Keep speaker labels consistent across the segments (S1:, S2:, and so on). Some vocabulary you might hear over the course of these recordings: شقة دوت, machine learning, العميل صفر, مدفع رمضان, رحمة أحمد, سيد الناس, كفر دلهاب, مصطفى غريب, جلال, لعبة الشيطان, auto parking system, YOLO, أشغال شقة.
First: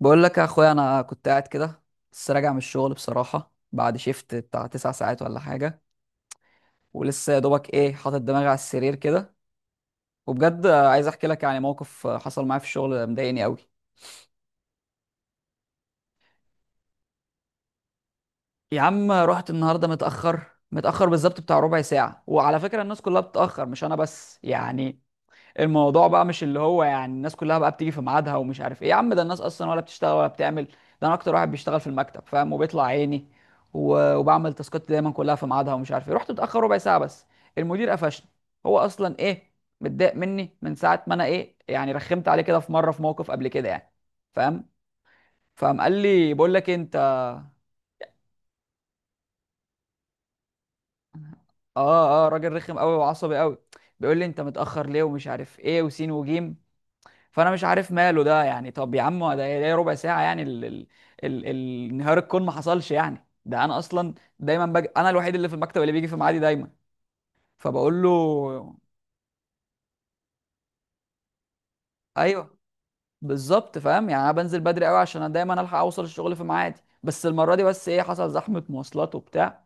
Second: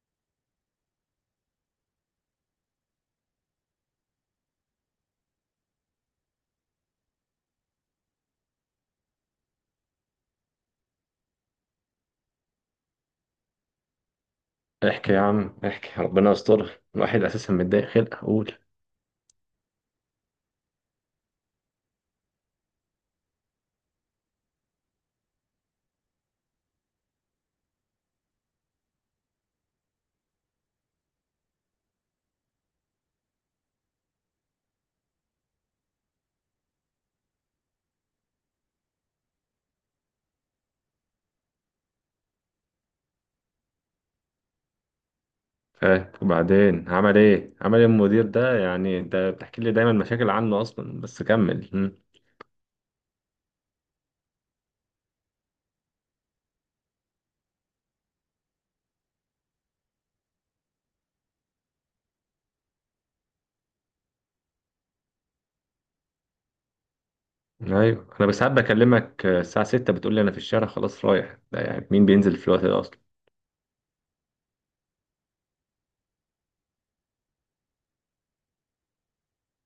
S1: بقول لك يا اخويا انا كنت قاعد كده. لسه راجع من الشغل بصراحه بعد شيفت بتاع تسع ساعات ولا حاجه. ولسه يا دوبك ايه حاطط دماغي على السرير كده. وبجد عايز احكي لك، يعني موقف حصل معايا في الشغل مضايقني قوي.
S2: احكي يا عم احكي، ربنا يستر. الواحد اساسا متضايق خلق اقول.
S1: يا عم رحت النهارده متاخر، متاخر بالظبط بتاع ربع ساعه، وعلى فكره الناس كلها بتتاخر مش انا بس يعني. الموضوع بقى مش اللي هو يعني الناس كلها بقى بتيجي في ميعادها ومش عارف ايه، يا عم ده الناس اصلا ولا بتشتغل ولا بتعمل. ده انا اكتر واحد بيشتغل في المكتب، فاهم، وبيطلع عيني و- وبعمل تاسكات دايما كلها في ميعادها ومش عارف ايه. رحت متاخر ربع ساعه بس، المدير قفشني. هو اصلا ايه، متضايق مني من ساعه ما انا ايه يعني، رخمت عليه كده في مره في موقف قبل كده يعني، فاهم. فقام قال لي بقول لك إيه،
S2: وبعدين
S1: انت.
S2: عمل ايه المدير ده؟ يعني ده بتحكي لي دايما مشاكل عنه اصلا، بس كمل.
S1: اه اه، راجل رخم قوي وعصبي قوي. بيقول لي انت متاخر ليه ومش عارف ايه وسين وجيم. فانا مش عارف ماله ده يعني. طب يا عم ده إيه؟ ده ربع ساعه يعني. انهيار الكون ما حصلش يعني. ده انا اصلا دايما انا الوحيد اللي في المكتب اللي بيجي في ميعادي دايما. فبقول
S2: ايوه انا بس حابب
S1: له
S2: اكلمك، الساعه 6 بتقول لي انا في الشارع خلاص رايح، ده يعني مين بينزل في
S1: ايوه
S2: الوقت ده اصلا؟
S1: بالظبط، فاهم يعني انا بنزل بدري قوي عشان أنا دايما الحق اوصل الشغل في ميعادي، بس المره دي بس ايه، حصل زحمه مواصلات وبتاع،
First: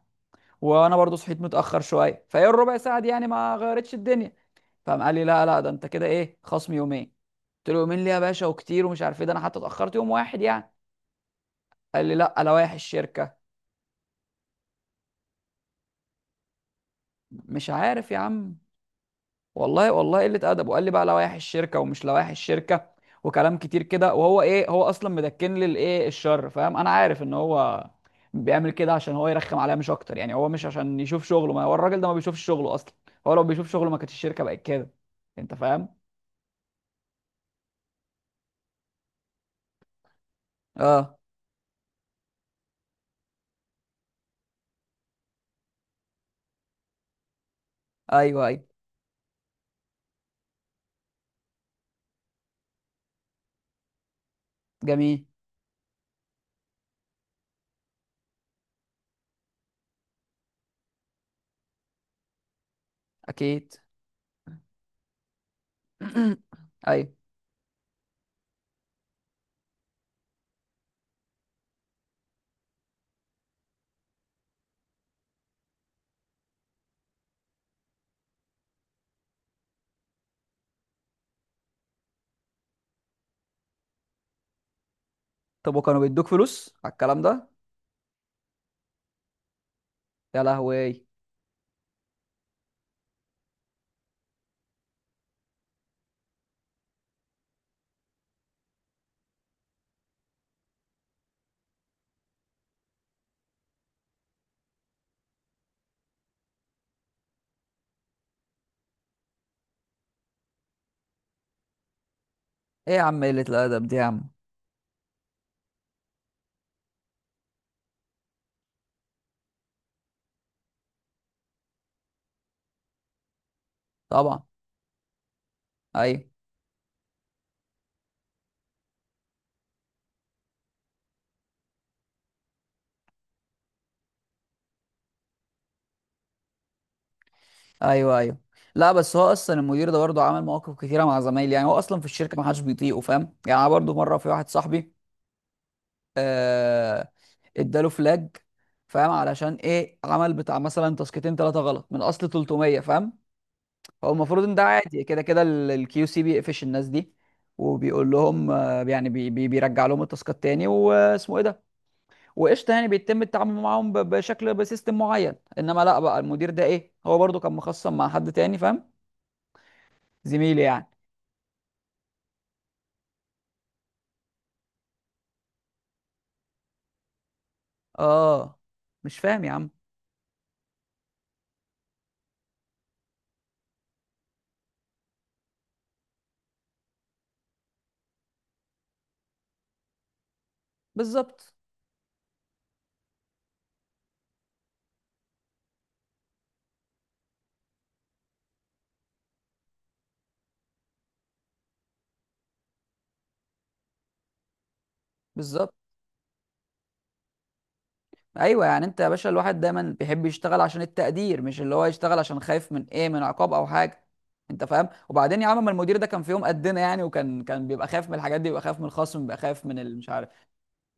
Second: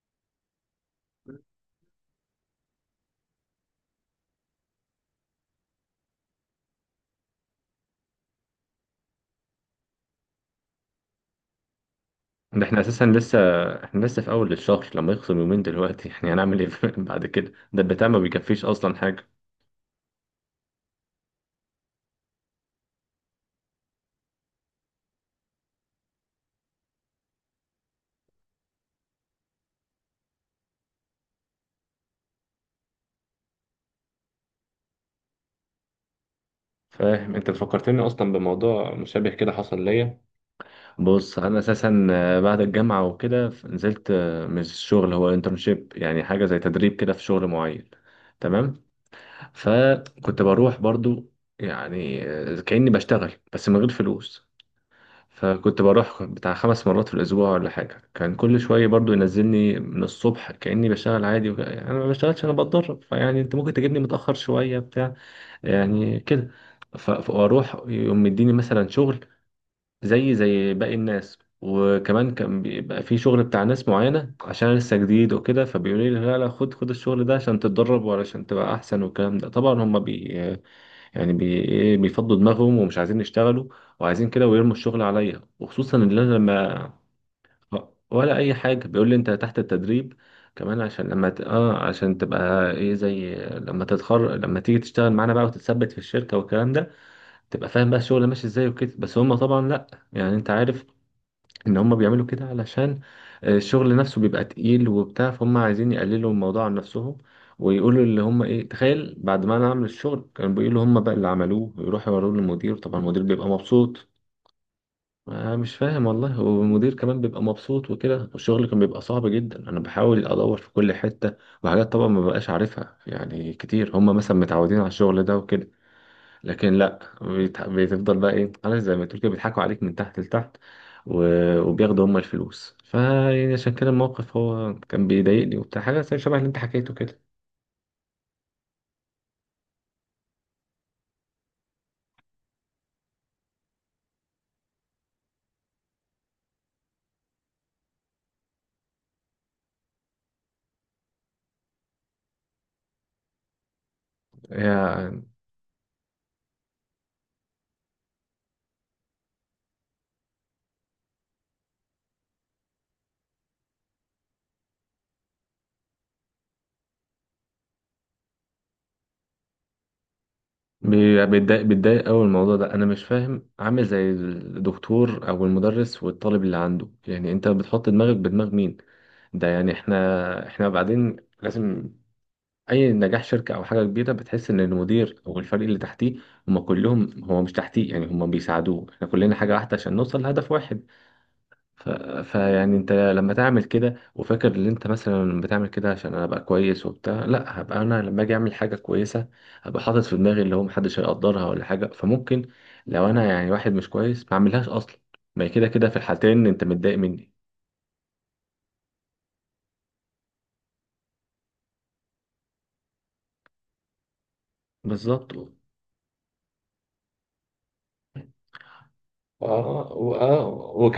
S1: وانا برضو صحيت متاخر شويه، فايه الربع ساعه دي يعني ما غيرتش الدنيا. فقام قال لي لا لا، ده انت كده ايه، خصم يومين. قلت له يومين ليه يا باشا وكتير ومش عارف ايه، ده انا حتى اتاخرت يوم واحد يعني. قال لي لا،
S2: ده
S1: لوائح
S2: احنا اساسا
S1: الشركه.
S2: لسه، احنا لسه في اول الشهر، لما يخصم يومين دلوقتي احنا يعني هنعمل ايه؟ بعد كده
S1: مش
S2: ده البتاع
S1: عارف يا
S2: ما
S1: عم،
S2: بيكفيش اصلا حاجه.
S1: والله والله قلة أدب. وقال لي بقى لوائح الشركة ومش لوائح الشركة وكلام كتير كده. وهو إيه، هو أصلا مدكن لي الإيه، الشر، فاهم. أنا عارف إن هو بيعمل كده عشان هو يرخم عليا مش أكتر يعني، هو مش عشان يشوف شغله، ما هو الراجل ده ما بيشوفش شغله أصلا. هو لو بيشوف شغله ما كانتش الشركة بقت كده. أنت فاهم؟
S2: فاهم؟ انت فكرتني اصلا بموضوع مشابه كده حصل ليا.
S1: أه.
S2: بص انا اساسا، بعد الجامعه وكده نزلت، مش شغل، هو انترنشيب، يعني حاجه زي تدريب كده في شغل معين.
S1: أيوه أيوه.
S2: تمام. فكنت بروح برضو يعني، كاني بشتغل بس من غير فلوس.
S1: جميل.
S2: فكنت بروح بتاع خمس مرات في الاسبوع ولا حاجه، كان كل شويه برضو ينزلني من الصبح كاني بشتغل عادي، يعني انا ما بشتغلش، انا بتدرب، فيعني انت ممكن
S1: أكيد.
S2: تجيبني متاخر شويه بتاع، يعني كده.
S1: أيوه.
S2: فاروح يقوم مديني مثلا شغل زي باقي الناس، وكمان كان بيبقى في شغل بتاع ناس معينة عشان أنا لسه جديد وكده، فبيقولوا لي لا لا خد خد الشغل ده عشان تتدرب وعشان تبقى أحسن، والكلام ده طبعا هما بي يعني بي إيه بيفضوا دماغهم ومش عايزين يشتغلوا، وعايزين كده ويرموا الشغل عليا،
S1: طب
S2: وخصوصا
S1: وكانوا
S2: إن
S1: بيدوك
S2: أنا
S1: فلوس على
S2: لما،
S1: الكلام ده؟
S2: ولا أي حاجة. بيقول لي أنت تحت التدريب
S1: يا لهوي
S2: كمان
S1: إيه.
S2: عشان لما ت... اه عشان تبقى ايه زي لما تتخرج، لما تيجي تشتغل معانا بقى وتتثبت في الشركه والكلام ده، تبقى فاهم بقى الشغل ماشي ازاي وكده. بس هم طبعا لا، يعني انت عارف ان هم بيعملوا كده علشان، الشغل نفسه بيبقى تقيل وبتاع، فهم عايزين يقللوا الموضوع عن نفسهم، ويقولوا اللي هم ايه، تخيل بعد ما انا اعمل الشغل كانوا بيقولوا هم بقى اللي عملوه، ويروحوا يوروه للمدير،
S1: يا
S2: طبعا المدير
S1: عم قلة
S2: بيبقى
S1: الأدب دي يا
S2: مبسوط.
S1: عم.
S2: أنا مش فاهم والله. والمدير كمان بيبقى مبسوط وكده. والشغل كان بيبقى صعب جدا، انا بحاول ادور في كل حتة، وحاجات طبعا ما بقاش عارفها، يعني كتير هم مثلا
S1: طبعا.
S2: متعودين على الشغل ده وكده.
S1: أيوه.
S2: لكن لا، بتفضل بقى ايه عارف، زي ما تقول كده بيضحكوا عليك من تحت لتحت، وبياخدوا هم الفلوس، فيعني عشان كده الموقف هو كان بيضايقني وبتاع، حاجه زي شبه اللي انت حكيته كده.
S1: ايوه ايوه. لا بس هو اصلا المدير ده برضه عمل مواقف كتيره مع زمايلي يعني. هو اصلا في الشركه ما حدش بيطيقه، فاهم يعني. انا برضه مره في واحد صاحبي. آه. اداله فلاج، فاهم، علشان ايه، عمل بتاع مثلا تاسكتين ثلاثه غلط من اصل 300، فاهم. هو المفروض ان ده عادي كده
S2: يعني
S1: كده، الكيو سي بيقفش الناس دي وبيقول لهم آه، يعني بي بي بيرجع لهم التاسكات تاني واسمه ايه ده، وقشطه، يعني بيتم التعامل معاهم بشكل بسيستم معين. انما لا، بقى المدير ده ايه، هو برضه كان مخصم مع حد تاني، فاهم، زميلي يعني.
S2: بيتضايق قوي الموضوع ده، انا مش فاهم، عامل زي الدكتور او المدرس والطالب اللي عنده، يعني انت بتحط دماغك بدماغ
S1: اه.
S2: مين؟
S1: مش فاهم
S2: ده
S1: يا عم.
S2: يعني احنا بعدين لازم اي نجاح شركه او حاجه كبيره بتحس ان المدير او الفريق اللي تحتيه هم كلهم، هو مش تحتيه، يعني هم بيساعدوه، احنا كلنا حاجه واحده عشان نوصل لهدف واحد.
S1: بالظبط
S2: ف... فيعني انت لما تعمل كده وفاكر ان انت مثلا بتعمل كده عشان انا ابقى كويس وبتاع، لا، هبقى انا لما اجي اعمل حاجه كويسه هبقى حاطط في دماغي اللي هو محدش هيقدرها ولا حاجه، فممكن لو انا يعني واحد مش كويس ما اعملهاش اصلا. ما هي كده
S1: بالظبط.
S2: كده في الحالتين انت متضايق مني.
S1: ايوه، يعني انت يا باشا الواحد دايما بيحب يشتغل عشان التقدير، مش اللي هو يشتغل عشان خايف من ايه، من عقاب او حاجه. انت فاهم.
S2: بالظبط.
S1: وبعدين يا عم، ما المدير ده كان في يوم قدنا يعني، وكان كان بيبقى خايف من الحاجات دي، بيبقى خايف من الخصم، بيبقى خايف من
S2: اه
S1: مش عارف،
S2: واه.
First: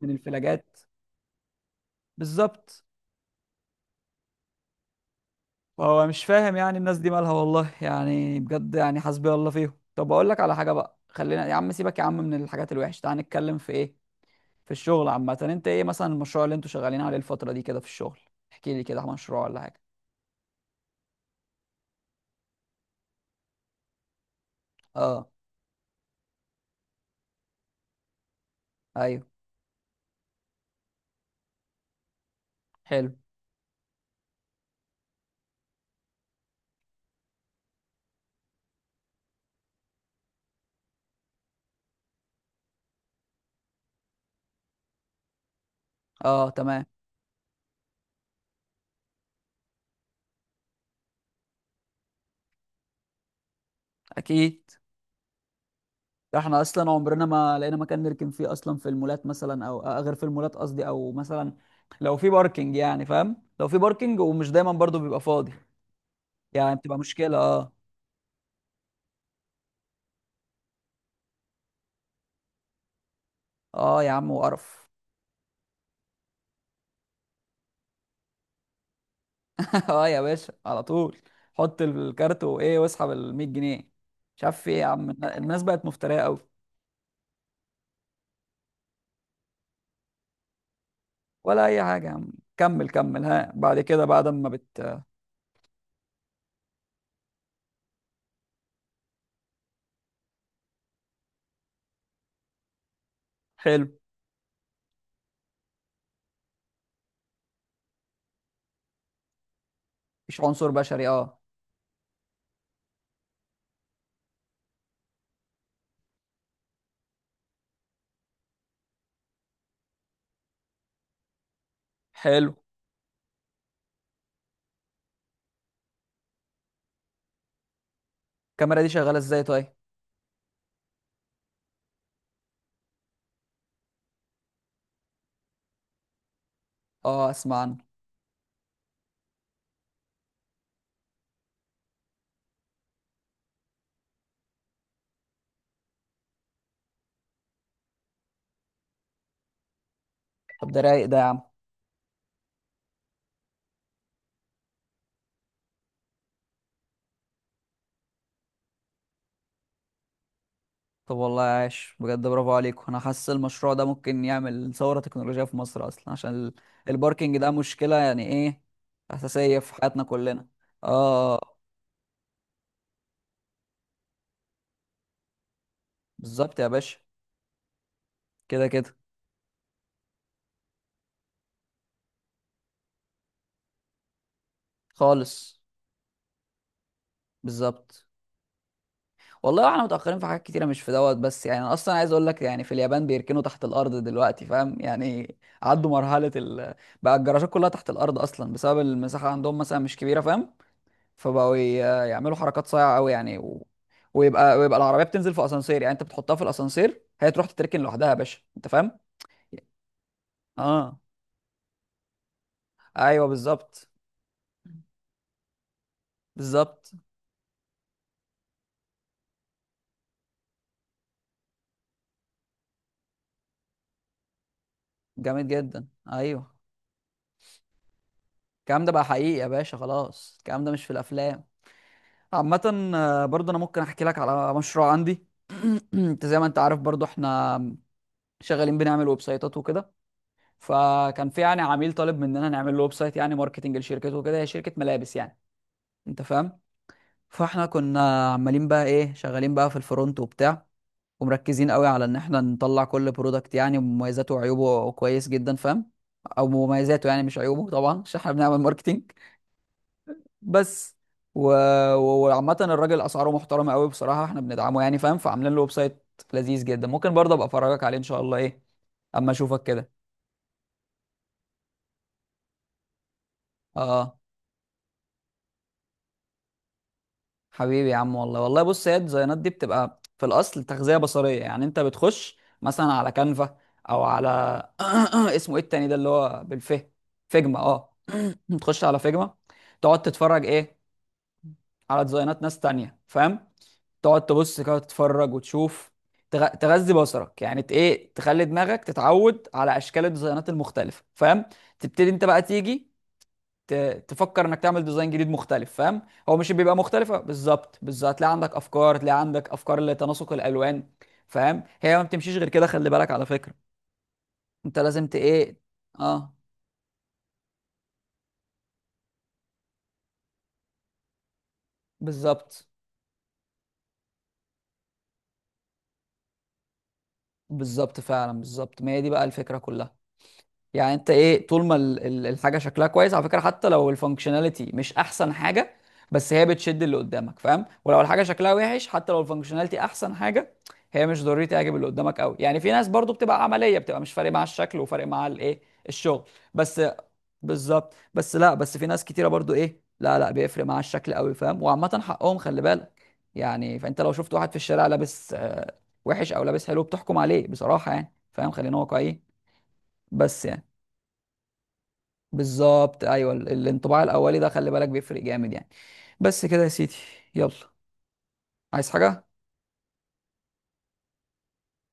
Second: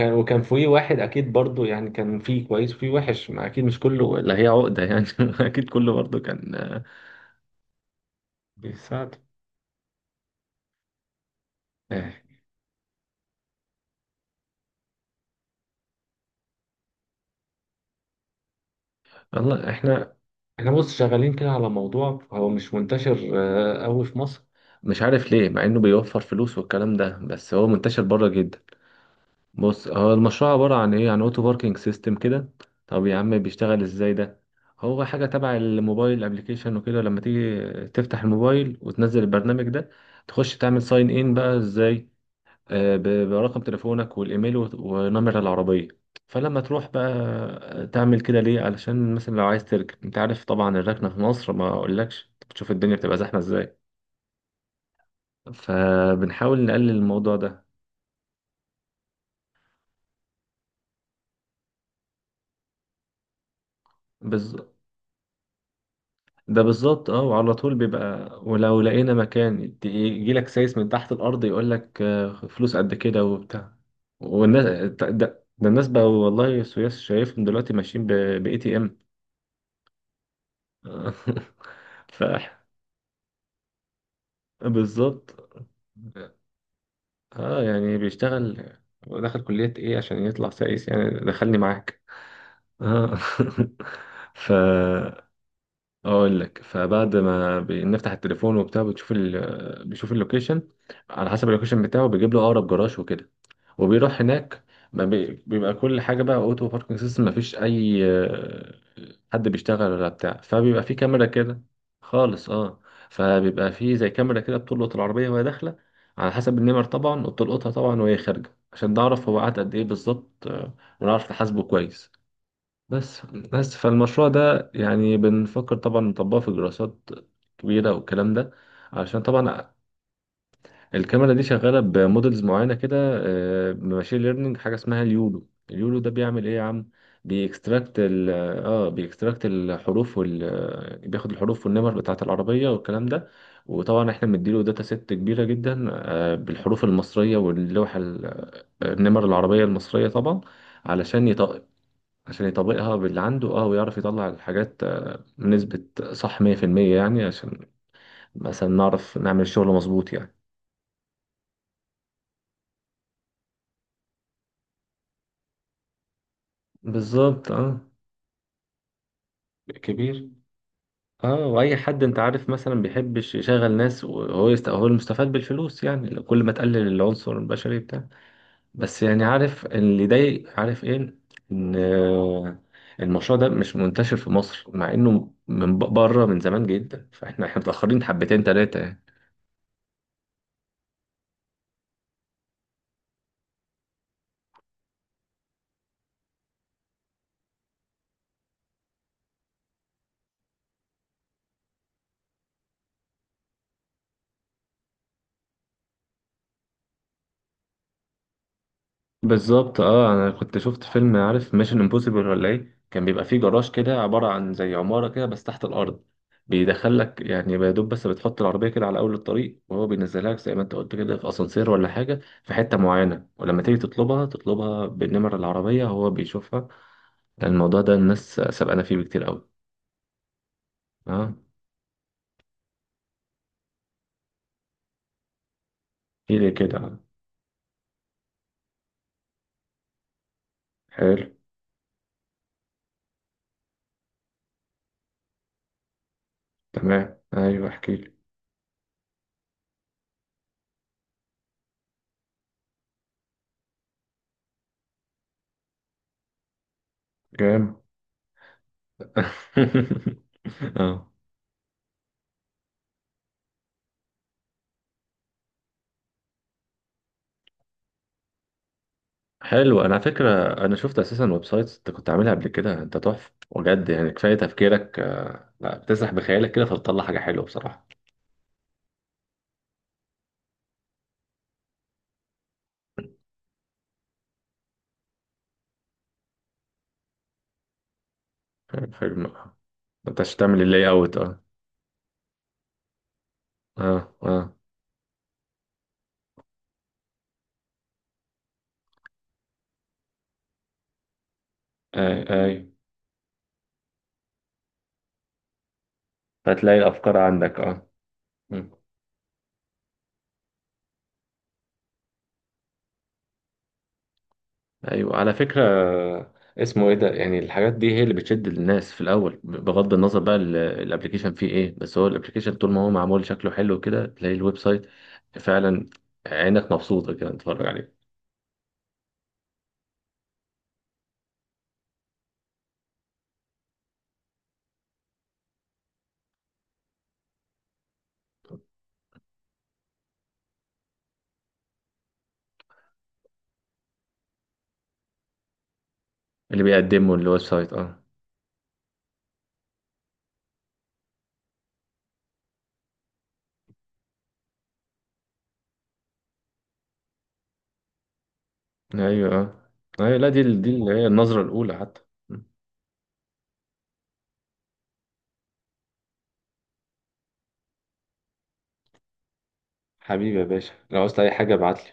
S1: من
S2: وكان
S1: الفلاجات.
S2: في واحد اكيد برضو، يعني كان في كويس
S1: بالظبط.
S2: وفي وحش، ما اكيد مش كله اللي هي عقدة يعني اكيد كله
S1: فهو
S2: برضو
S1: مش
S2: كان،
S1: فاهم يعني الناس دي مالها، والله يعني بجد يعني
S2: بيساعد.
S1: حسبي الله فيهم. طب اقول لك على حاجه بقى، خلينا يا عم، سيبك يا
S2: آه.
S1: عم من الحاجات الوحشه، تعال نتكلم في ايه، في الشغل عامة. انت ايه مثلا المشروع اللي انتوا شغالين عليه الفترة دي كده في الشغل؟ احكي لي كده مشروع ولا
S2: والله
S1: حاجة.
S2: احنا، بص شغالين كده على موضوع هو مش منتشر قوي في مصر، مش
S1: اه.
S2: عارف ليه مع انه بيوفر فلوس والكلام ده، بس هو منتشر بره جدا.
S1: ايوه.
S2: بص هو المشروع عبارة عن ايه؟ عن اوتو باركينج سيستم كده. طب
S1: حلو.
S2: يا عم بيشتغل ازاي ده؟ هو حاجة تبع الموبايل ابلكيشن وكده، لما تيجي تفتح الموبايل وتنزل البرنامج ده، تخش تعمل ساين ان بقى ازاي، آه، ب- برقم تليفونك والايميل ونمر العربية.
S1: اه.
S2: فلما
S1: تمام.
S2: تروح بقى، تعمل كده ليه؟ علشان مثلا لو عايز تركب انت عارف طبعا الركنة في مصر ما اقولكش، بتشوف الدنيا بتبقى زحمة ازاي.
S1: اكيد. ده احنا
S2: فبنحاول نقلل
S1: اصلا عمرنا ما
S2: الموضوع
S1: لقينا مكان نركن فيه اصلا، في المولات مثلا، او غير في المولات قصدي، او مثلا لو في باركينج، يعني فاهم، لو في باركينج ومش
S2: ده.
S1: دايما برضو بيبقى فاضي.
S2: ده
S1: يعني بتبقى
S2: بالظبط اه.
S1: مشكلة،
S2: وعلى
S1: اه.
S2: طول بيبقى، ولو لقينا مكان يجي لك سايس من تحت الارض يقول لك، فلوس قد كده وبتاع.
S1: اه يا عم
S2: والناس
S1: وقرف.
S2: ده الناس بقى والله، سويس شايفهم دلوقتي ماشيين ب اي تي ام
S1: اه يا باشا على طول، حط
S2: ف
S1: الكارت وايه، واسحب ال 100 جنيه. مش عارف في ايه يا عم.
S2: بالظبط.
S1: الناس بقت مفترية قوي.
S2: اه يعني بيشتغل ودخل كلية ايه عشان يطلع سايس، يعني دخلني
S1: ولا اي
S2: معاك.
S1: حاجه يا عم. كمل
S2: اه
S1: كمل، ها، بعد كده بعد ما
S2: ف اقول لك، فبعد ما بنفتح التليفون وبتاع، بتشوف بيشوف اللوكيشن، على حسب اللوكيشن بتاعه بيجيب له اقرب جراج وكده،
S1: حلو.
S2: وبيروح هناك. ما بي... بيبقى كل حاجه بقى اوتو باركنج سيستم، ما فيش اي حد بيشتغل ولا بتاع،
S1: مفيش عنصر
S2: فبيبقى في
S1: بشري،
S2: كاميرا
S1: اه.
S2: كده. خالص اه. فبيبقى في زي كاميرا كده بتلقط العربيه وهي داخله على حسب النمر طبعا، وبتلقطها طبعا وهي خارجه عشان نعرف هو قعد قد ايه بالظبط، ونعرف نحاسبه كويس.
S1: حلو.
S2: بس بس فالمشروع ده يعني بنفكر طبعا نطبقه في دراسات كبيرة والكلام ده،
S1: الكاميرا دي شغاله
S2: عشان
S1: ازاي
S2: طبعا
S1: طيب؟
S2: الكاميرا دي شغالة بمودلز معينة كده، ماشين ليرنينج، حاجة اسمها اليولو. اليولو ده بيعمل ايه يا عم؟
S1: اه اسمع عنه.
S2: بيكستراكت ال اه بيكستراكت الحروف وال آه، بياخد الحروف والنمر بتاعة العربية والكلام ده، وطبعا احنا مديله داتا ست كبيرة جدا، بالحروف المصرية واللوحة ال- آه، النمر العربية المصرية طبعا،
S1: طب ده رايق ده يا
S2: علشان
S1: عم.
S2: عشان يطبقها باللي عنده، اه ويعرف يطلع الحاجات، نسبة صح 100% يعني، عشان مثلا نعرف نعمل الشغل مظبوط يعني.
S1: طب والله عاش، بجد برافو عليكم، انا حاسس المشروع ده ممكن يعمل ثوره تكنولوجيه في مصر اصلا عشان الباركينج
S2: بالظبط
S1: ده
S2: اه.
S1: مشكله يعني ايه، اساسيه في حياتنا
S2: كبير.
S1: كلنا.
S2: اه
S1: اه.
S2: واي حد انت عارف مثلا بيحبش يشغل ناس وهو هو المستفاد بالفلوس، يعني لو كل ما
S1: بالظبط يا
S2: تقلل
S1: باشا،
S2: العنصر البشري بتاع.
S1: كده كده.
S2: بس يعني عارف اللي يضايق عارف ايه، ان المشروع ده مش منتشر في مصر مع انه
S1: خالص.
S2: من بره من زمان جدا، فاحنا متأخرين
S1: بالظبط.
S2: حبتين تلاتة يعني.
S1: والله احنا متأخرين في حاجات كتيرة مش في دوت بس يعني. انا اصلا عايز اقول لك يعني، في اليابان بيركنوا تحت الارض دلوقتي، فاهم يعني، عدوا مرحلة بقى الجراجات كلها تحت الارض اصلا بسبب المساحة عندهم مثلا مش كبيرة، فاهم. فبقوا ي- يعملوا حركات صايعة قوي يعني، و... ويبقى ويبقى العربية بتنزل في اسانسير، يعني انت بتحطها في الاسانسير هي تروح تتركن لوحدها يا باشا، انت فاهم.
S2: بالظبط اه. انا كنت شفت
S1: اه.
S2: فيلم عارف ميشن امبوسيبل ولا ايه، كان بيبقى
S1: ايوه
S2: فيه جراج
S1: بالظبط
S2: كده عباره عن زي عماره كده بس تحت الارض،
S1: بالظبط.
S2: بيدخل لك يعني يا دوب، بس بتحط العربيه كده على اول الطريق وهو بينزلها لك زي ما انت قلت كده في اسانسير ولا حاجه في حته معينه، ولما تيجي تطلبها تطلبها بالنمر
S1: جامد
S2: العربيه
S1: جدا.
S2: هو
S1: ايوه
S2: بيشوفها. لأن الموضوع ده الناس سابقانا
S1: الكلام ده
S2: فيه
S1: بقى
S2: بكتير
S1: حقيقي يا
S2: قوي.
S1: باشا، خلاص الكلام ده مش في
S2: اه.
S1: الافلام. عامة برضه انا ممكن احكي لك على مشروع عندي. انت
S2: ايه
S1: زي ما
S2: ليه
S1: انت عارف
S2: كده؟
S1: برضه احنا شغالين بنعمل ويب سايتات وكده.
S2: حلو
S1: فكان في يعني عميل طالب مننا نعمل له ويب سايت يعني ماركتنج لشركته وكده، هي شركة ملابس يعني، انت فاهم.
S2: تمام،
S1: فاحنا
S2: ايوه احكي لي.
S1: كنا عمالين بقى ايه، شغالين بقى في الفرونت وبتاع، ومركزين قوي على ان احنا نطلع كل برودكت يعني مميزاته وعيوبه كويس جدا، فاهم، او مميزاته يعني مش عيوبه
S2: جامد
S1: طبعا عشان احنا بنعمل ماركتنج بس.
S2: اه.
S1: و... و- وعامة الراجل اسعاره محترمة قوي بصراحة، احنا بندعمه يعني، فاهم، فعاملين له ويب سايت لذيذ جدا. ممكن برضه ابقى افرجك عليه ان شاء الله ايه، اما اشوفك
S2: حلو
S1: كده.
S2: انا على فكره، انا شفت اساسا ويب سايتس انت كنت عاملها قبل كده، انت تحفه بجد. يعني
S1: اه
S2: كفايه تفكيرك، لا بتسرح بخيالك كده فبتطلع حاجه حلوه بصراحه.
S1: حبيبي يا عم، والله والله بص، هي الديزاينات دي بتبقى في الاصل تغذية بصرية، يعني انت بتخش مثلا على كانفا او على اسمه ايه التاني ده اللي هو بالف، فيجما، اه. تخش
S2: حلو
S1: على
S2: حلو. ما
S1: فيجما، تقعد
S2: انتش
S1: تتفرج
S2: تعمل
S1: ايه،
S2: اللاي اوت اه.
S1: على ديزاينات ناس تانية، فاهم.
S2: اه
S1: تقعد
S2: اه.
S1: تبص كده تتفرج وتشوف، تغذي بصرك يعني، ايه، تخلي دماغك تتعود على اشكال الديزاينات المختلفه، فاهم.
S2: اي
S1: تبتدي انت بقى
S2: اي
S1: تيجي ت... تفكر انك تعمل ديزاين جديد مختلف، فاهم. هو مش بيبقى
S2: هتلاقي الافكار
S1: مختلفه
S2: عندك
S1: بالظبط
S2: اه.
S1: بالظبط، هتلاقي عندك
S2: مم.
S1: افكار، هتلاقي عندك افكار لتناسق الالوان، فاهم. هي ما بتمشيش غير كده، خلي بالك على فكره، انت لازم ت
S2: ايوه على
S1: ايه.
S2: فكره،
S1: اه.
S2: اسمه ايه ده يعني؟ الحاجات دي هي اللي بتشد الناس في الاول، بغض النظر بقى الابليكيشن فيه ايه، بس هو الابليكيشن
S1: بالظبط.
S2: طول ما هو معمول شكله حلو كده تلاقي الويب سايت فعلا عينك مبسوطه كده تتفرج عليه.
S1: بالظبط فعلا بالظبط، ما هي دي بقى الفكره كلها. يعني انت ايه، طول ما الحاجه شكلها كويس على فكره، حتى لو الفانكشناليتي مش احسن حاجه، بس هي بتشد اللي قدامك، فاهم. ولو الحاجه شكلها وحش حتى لو الفانكشناليتي احسن حاجه، هي مش ضروري تعجب اللي قدامك قوي يعني. في ناس برضو بتبقى عمليه، بتبقى مش فارق مع الشكل، وفارق مع الايه، الشغل
S2: اللي
S1: بس.
S2: بيقدمه الويب سايت
S1: بالظبط
S2: اه.
S1: بس. لا بس في ناس كتيره برضو ايه، لا لا بيفرق مع الشكل قوي، فاهم، وعامه حقهم خلي بالك يعني. فانت لو شفت واحد في الشارع لابس وحش او لابس حلو بتحكم عليه بصراحه يعني، فاهم، خلينا واقعيين.
S2: ايوه اه ايوه لا، دي
S1: بس يعني
S2: دي اللي هي النظرة الأولى حتى.
S1: بالظبط ايوه، الانطباع الاولي ده خلي بالك بيفرق جامد يعني. بس كده يا سيدي. يلا، عايز حاجه؟
S2: حبيبي يا باشا لو عاوزت أي حاجة ابعتلي